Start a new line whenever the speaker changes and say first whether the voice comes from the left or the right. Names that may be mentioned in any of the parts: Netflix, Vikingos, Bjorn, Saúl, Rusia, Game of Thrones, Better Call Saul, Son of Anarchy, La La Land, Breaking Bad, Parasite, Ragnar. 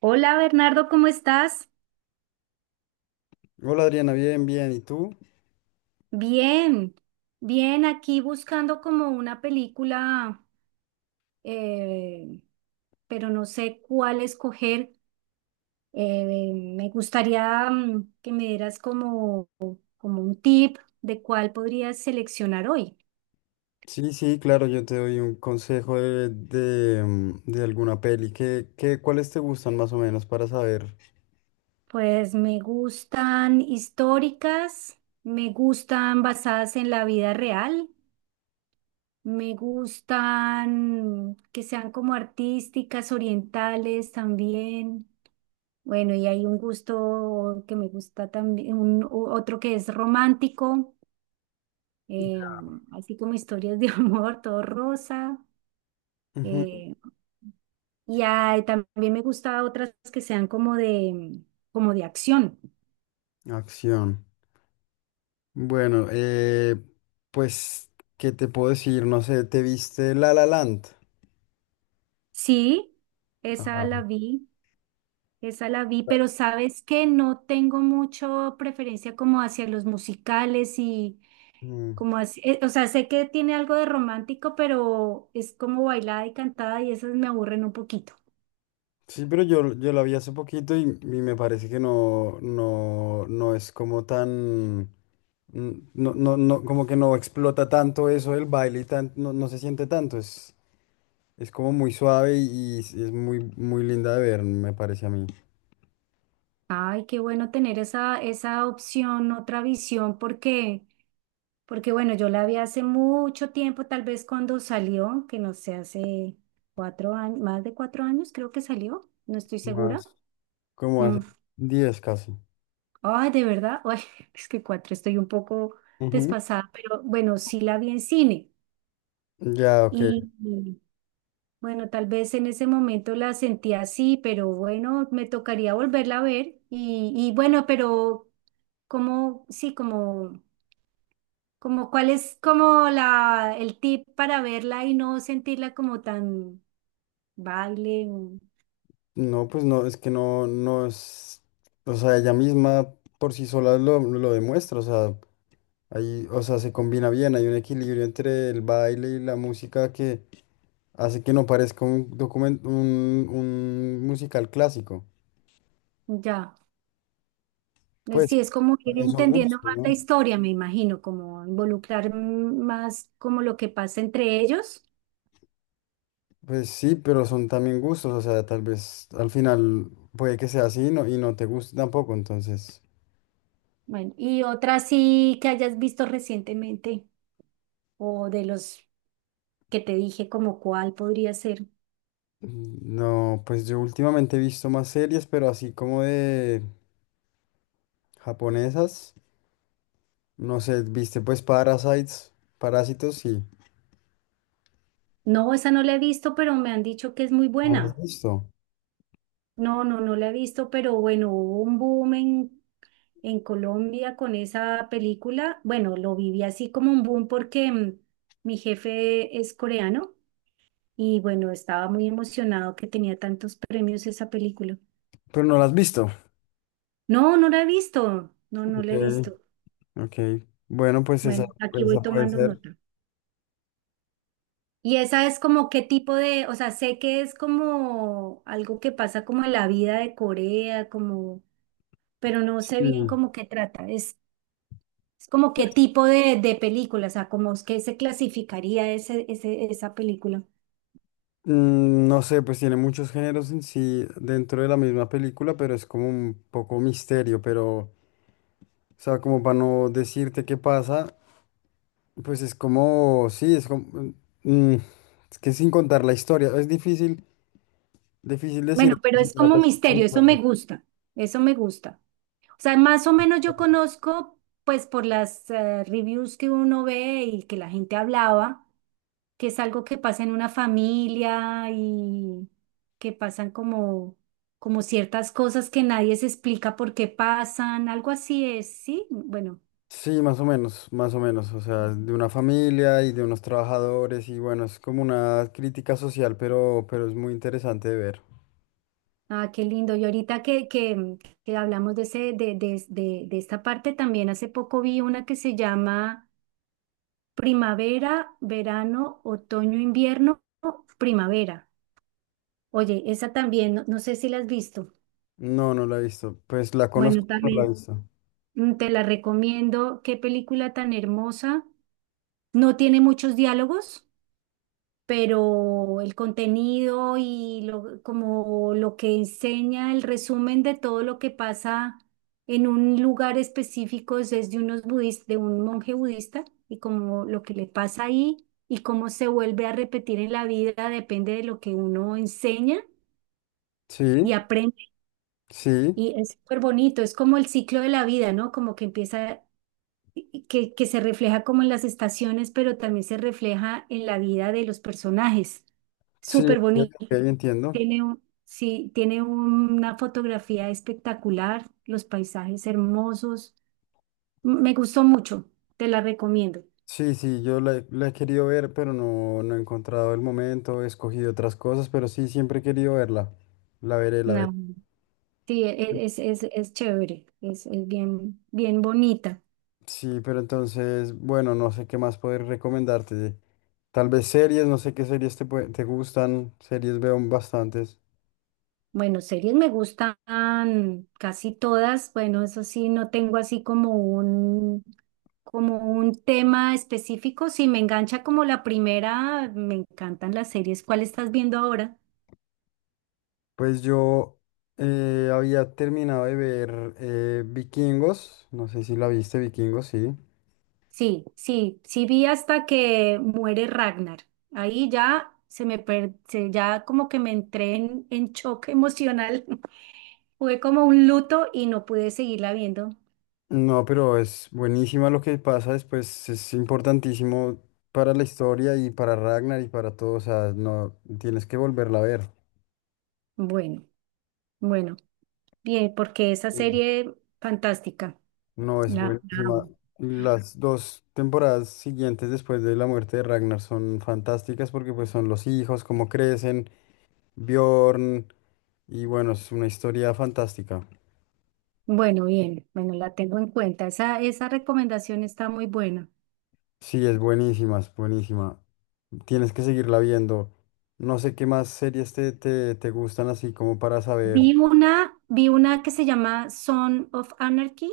right: Hola Bernardo, ¿cómo estás?
left: Hola Adriana, bien, bien. ¿Y tú?
right: Bien, bien, aquí buscando como una película, eh, pero no sé cuál escoger. Me gustaría que me dieras como, como un tip de cuál podrías seleccionar hoy.
left: Sí, sí, claro, yo te doy un consejo de de alguna peli. ¿ cuáles te gustan más o menos para saber?
right: Pues me gustan históricas, me gustan basadas en la vida real, me gustan que sean como artísticas, orientales también. Bueno, y hay un gusto que me gusta también, un, otro que es romántico, eh, así como historias de amor, todo rosa.
left: Ujú.
right: eh, y también me gusta otras que sean como de acción.
left: Acción. Bueno, pues, ¿qué te puedo decir? No sé, ¿te viste La La Land?
right: Sí, esa
left: Ah,
right: la vi, esa la vi, pero sabes que no tengo mucho preferencia como hacia los musicales y,
left: mm.
right: como así, o sea, sé que tiene algo de romántico, pero es como bailada y cantada y esas me aburren un poquito.
left: Sí, pero yo la vi hace poquito y me parece que no es como tan, no, como que no explota tanto eso, el baile y tan, no, no se siente tanto. Es como muy suave y es muy, muy linda de ver, me parece a mí.
right: Ay, qué bueno tener esa, esa opción, otra visión, porque, porque bueno, yo la vi hace mucho tiempo, tal vez cuando salió, que no sé, hace 4 años, más de 4 años creo que salió, no estoy segura.
left: Más. Como
right: Mm.
left: hace 10 casi.
right: Ay, de verdad, ay, es que cuatro estoy un poco
left: Ujú.
right: desfasada, pero bueno, sí la vi en cine.
left: Ya, ok.
right: Y, bueno, tal vez en ese momento la sentí así, pero bueno, me tocaría volverla a ver. Y bueno, pero como, sí, como, como cuál es como la, el tip para verla y no sentirla como tan baile,
left: No, pues no, es que no, no es, o sea, ella misma por sí sola lo demuestra. O sea, ahí, o sea, se combina bien, hay un equilibrio entre el baile y la música que hace que no parezca un documento, un musical clásico.
right: ya.
left: Pues,
right: Sí, es como ir
left: también son gustos,
right: entendiendo más la
left: ¿no?
right: historia, me imagino, como involucrar más como lo que pasa entre ellos.
left: Pues sí, pero son también gustos, o sea, tal vez al final puede que sea así, no, y no te guste tampoco, entonces.
right: Bueno, y otra sí que hayas visto recientemente o de los que te dije, como cuál podría ser.
left: No, pues yo últimamente he visto más series, pero así como de japonesas. No sé, ¿viste pues Parasites, Parásitos? Sí.
right: No, esa no la he visto, pero me han dicho que es muy
left: ¿No las has
right: buena.
left: visto?
right: No, no, no la he visto, pero bueno, hubo un boom en Colombia con esa película. Bueno, lo viví así como un boom porque mi jefe es coreano y bueno, estaba muy emocionado que tenía tantos premios esa película.
left: Pero ¿no las has visto?
right: No, no la he visto. No, no
left: Ok,
right: la he visto.
left: ok. Bueno,
right: Bueno, aquí
left: pues esa
right: voy
left: puede
right: tomando
left: ser.
right: nota. Y esa es como qué tipo de, o sea, sé que es como algo que pasa como en la vida de Corea, como... Pero no
left: Sí.
right: sé bien cómo que trata. Es como qué tipo de película, o sea, como es que se clasificaría ese, esa película.
left: No sé, pues tiene muchos géneros en sí dentro de la misma película, pero es como un poco misterio. Pero o sea, como para no decirte qué pasa, pues es como, sí, es como, mm, es que sin contar la historia, es difícil, difícil
right: Bueno,
left: decir.
right: pero
left: Se
right: es como
left: trata sin
right: misterio, eso me
left: contarla.
right: gusta, eso me gusta. O sea, más o menos yo conozco, pues por las reviews que uno ve y que la gente hablaba, que es algo que pasa en una familia y que pasan como, como ciertas cosas que nadie se explica por qué pasan, algo así es, ¿sí? Bueno.
left: Sí, más o menos, o sea, de una familia y de unos trabajadores, y bueno, es como una crítica social, pero es muy interesante de ver.
right: Ah, qué lindo. Y ahorita que hablamos de, ese, de esta parte, también hace poco vi una que se llama Primavera, Verano, Otoño, Invierno, Primavera. Oye, esa también, no, no sé si la has visto.
left: No, no la he visto, pues la conozco,
right: Bueno,
left: pero no la he
right: también
left: visto.
right: te la recomiendo. Qué película tan hermosa. No tiene muchos diálogos, pero el contenido y lo, como lo que enseña, el resumen de todo lo que pasa en un lugar específico es de unos de un monje budista y como lo que le pasa ahí y cómo se vuelve a repetir en la vida depende de lo que uno enseña y
left: Sí,
right: aprende.
left: sí,
right: Y es súper bonito, es como el ciclo de la vida, ¿no? Como que empieza que se refleja como en las estaciones, pero también se refleja en la vida de los personajes.
left: sí,
right: Súper
left: ok,
right: bonito.
left: ok, entiendo.
right: Tiene un, sí, tiene una fotografía espectacular, los paisajes hermosos. Me gustó mucho, te la recomiendo.
left: Sí, sí, he la he querido ver, pero no, no he encontrado el momento, he escogido otras cosas, pero sí, siempre he querido verla. La veré, la veré.
right: No, sí, es chévere, es bien, bien bonita.
left: Sí, pero entonces, bueno, no sé qué más poder recomendarte. Tal vez series, no sé qué series te gustan. Series veo bastantes.
right: Bueno, series me gustan casi todas. Bueno, eso sí, no tengo así como un tema específico. Si me engancha como la primera, me encantan las series. ¿Cuál estás viendo ahora?
left: Pues yo había terminado de ver Vikingos, no sé si la viste, Vikingos, sí.
right: Sí, sí, sí vi hasta que muere Ragnar. Ahí ya se me per- se- ya como que me entré en choque emocional. Fue como un luto y no pude seguirla viendo.
left: No, pero es buenísima lo que pasa después, es importantísimo para la historia y para Ragnar y para todos, o sea, no tienes que volverla a ver.
right: Bueno, bueno, bien, porque esa
left: Sí.
right: serie fantástica.
left: No, es
right: La
left: buenísima.
right: amo.
left: Y las dos temporadas siguientes después de la muerte de Ragnar son fantásticas porque pues son los hijos, cómo crecen, Bjorn, y bueno, es una historia fantástica.
right: Bueno, bien, bueno, la tengo en cuenta. Esa recomendación está muy buena.
left: Sí, es buenísima, es buenísima. Tienes que seguirla viendo. No sé qué más series te gustan así como para saber.
right: Vi una que se llama Son of Anarchy.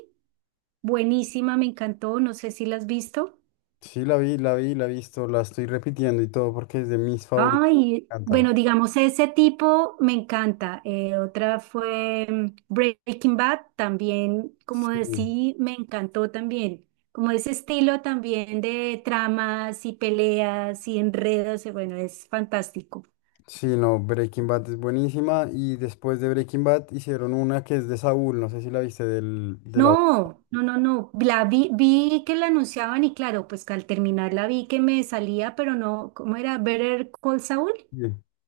right: Buenísima, me encantó. No sé si la has visto.
left: Sí, la vi, la vi, la he visto, la estoy repitiendo y todo porque es de mis favoritas.
right: Ay,
left: Me encanta.
right: bueno, digamos, ese tipo me encanta. Otra fue Breaking Bad, también,
left: Sí,
right: como decía, me encantó también. Como ese estilo también de tramas y peleas y enredos, bueno, es fantástico.
left: sí, no, Breaking Bad es buenísima y después de Breaking Bad hicieron una que es de Saúl, no sé si la viste,
right: No, no, no, no. Vi que la anunciaban y claro, pues que al terminar la vi que me salía, pero no, ¿cómo era? ¿Better Call Saul?
left: Sí.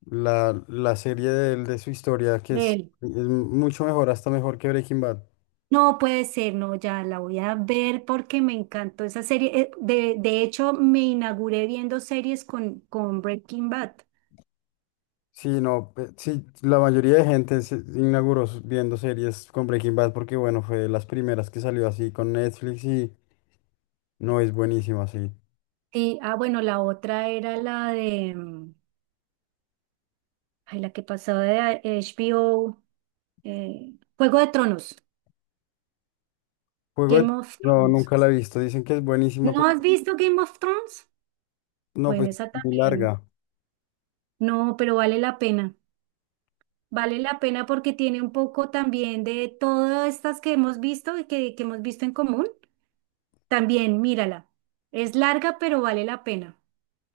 left: La serie de él, de su historia, que
right: De él.
left: es mucho mejor, hasta mejor que Breaking Bad.
right: No puede ser, no, ya la voy a ver porque me encantó esa serie. De hecho, me inauguré viendo series con Breaking Bad.
left: Sí, no, sí, la mayoría de gente se inauguró viendo series con Breaking Bad porque, bueno, fue de las primeras que salió así con Netflix y no, es buenísima, sí.
right: Y, ah, bueno, la otra era la de, ay, la que pasaba de HBO, Juego de Tronos,
left: Juego de...
right: Game of
left: No,
right: Thrones.
left: nunca la he visto. Dicen que es buenísima,
right: ¿No
left: pero
right: has visto Game of Thrones?
left: no,
right: Bueno,
left: pues es
right: esa
left: muy
right: también.
left: larga.
right: No, pero vale la pena. Vale la pena porque tiene un poco también de todas estas que hemos visto y que hemos visto en común. También, mírala. Es larga, pero vale la pena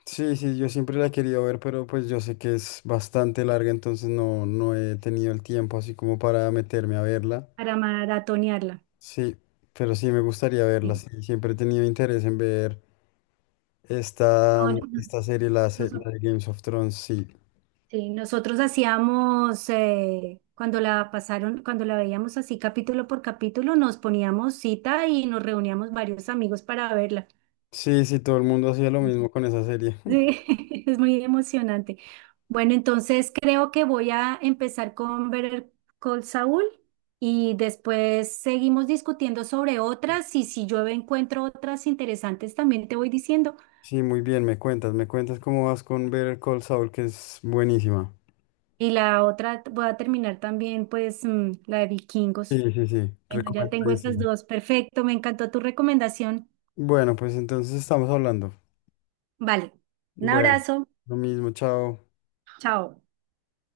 left: Sí, sí, yo siempre la he querido ver, pero pues yo sé que es bastante larga, entonces no, no he tenido el tiempo así como para meterme a verla.
right: para maratonearla.
left: Sí, pero sí me gustaría verla.
right: Sí.
left: Sí, siempre he tenido interés en ver esta,
right: No, no,
left: mm,
right: no,
left: esta serie,
right: noso-
left: la de Games of Thrones. Sí,
right: sí, nosotros hacíamos, cuando la pasaron, cuando la veíamos así capítulo por capítulo, nos poníamos cita y nos reuníamos varios amigos para verla.
left: sí, sí, todo el mundo hacía lo mismo con esa serie.
right: Sí, es muy emocionante. Bueno, entonces creo que voy a empezar con Better Call Saul y después seguimos discutiendo sobre otras y si yo encuentro otras interesantes también te voy diciendo.
left: Sí, muy bien, me cuentas cómo vas con ver Call Saul, que es buenísima.
right: Y la otra voy a terminar también pues la de Vikingos.
left: Sí, sí, sí,
right: Bueno, ya tengo esas
left: recomendadísima.
right: dos. Perfecto, me encantó tu recomendación.
left: Bueno, pues entonces estamos hablando.
right: Vale, un
left: Bueno,
right: abrazo.
left: lo mismo, chao.
right: Chao.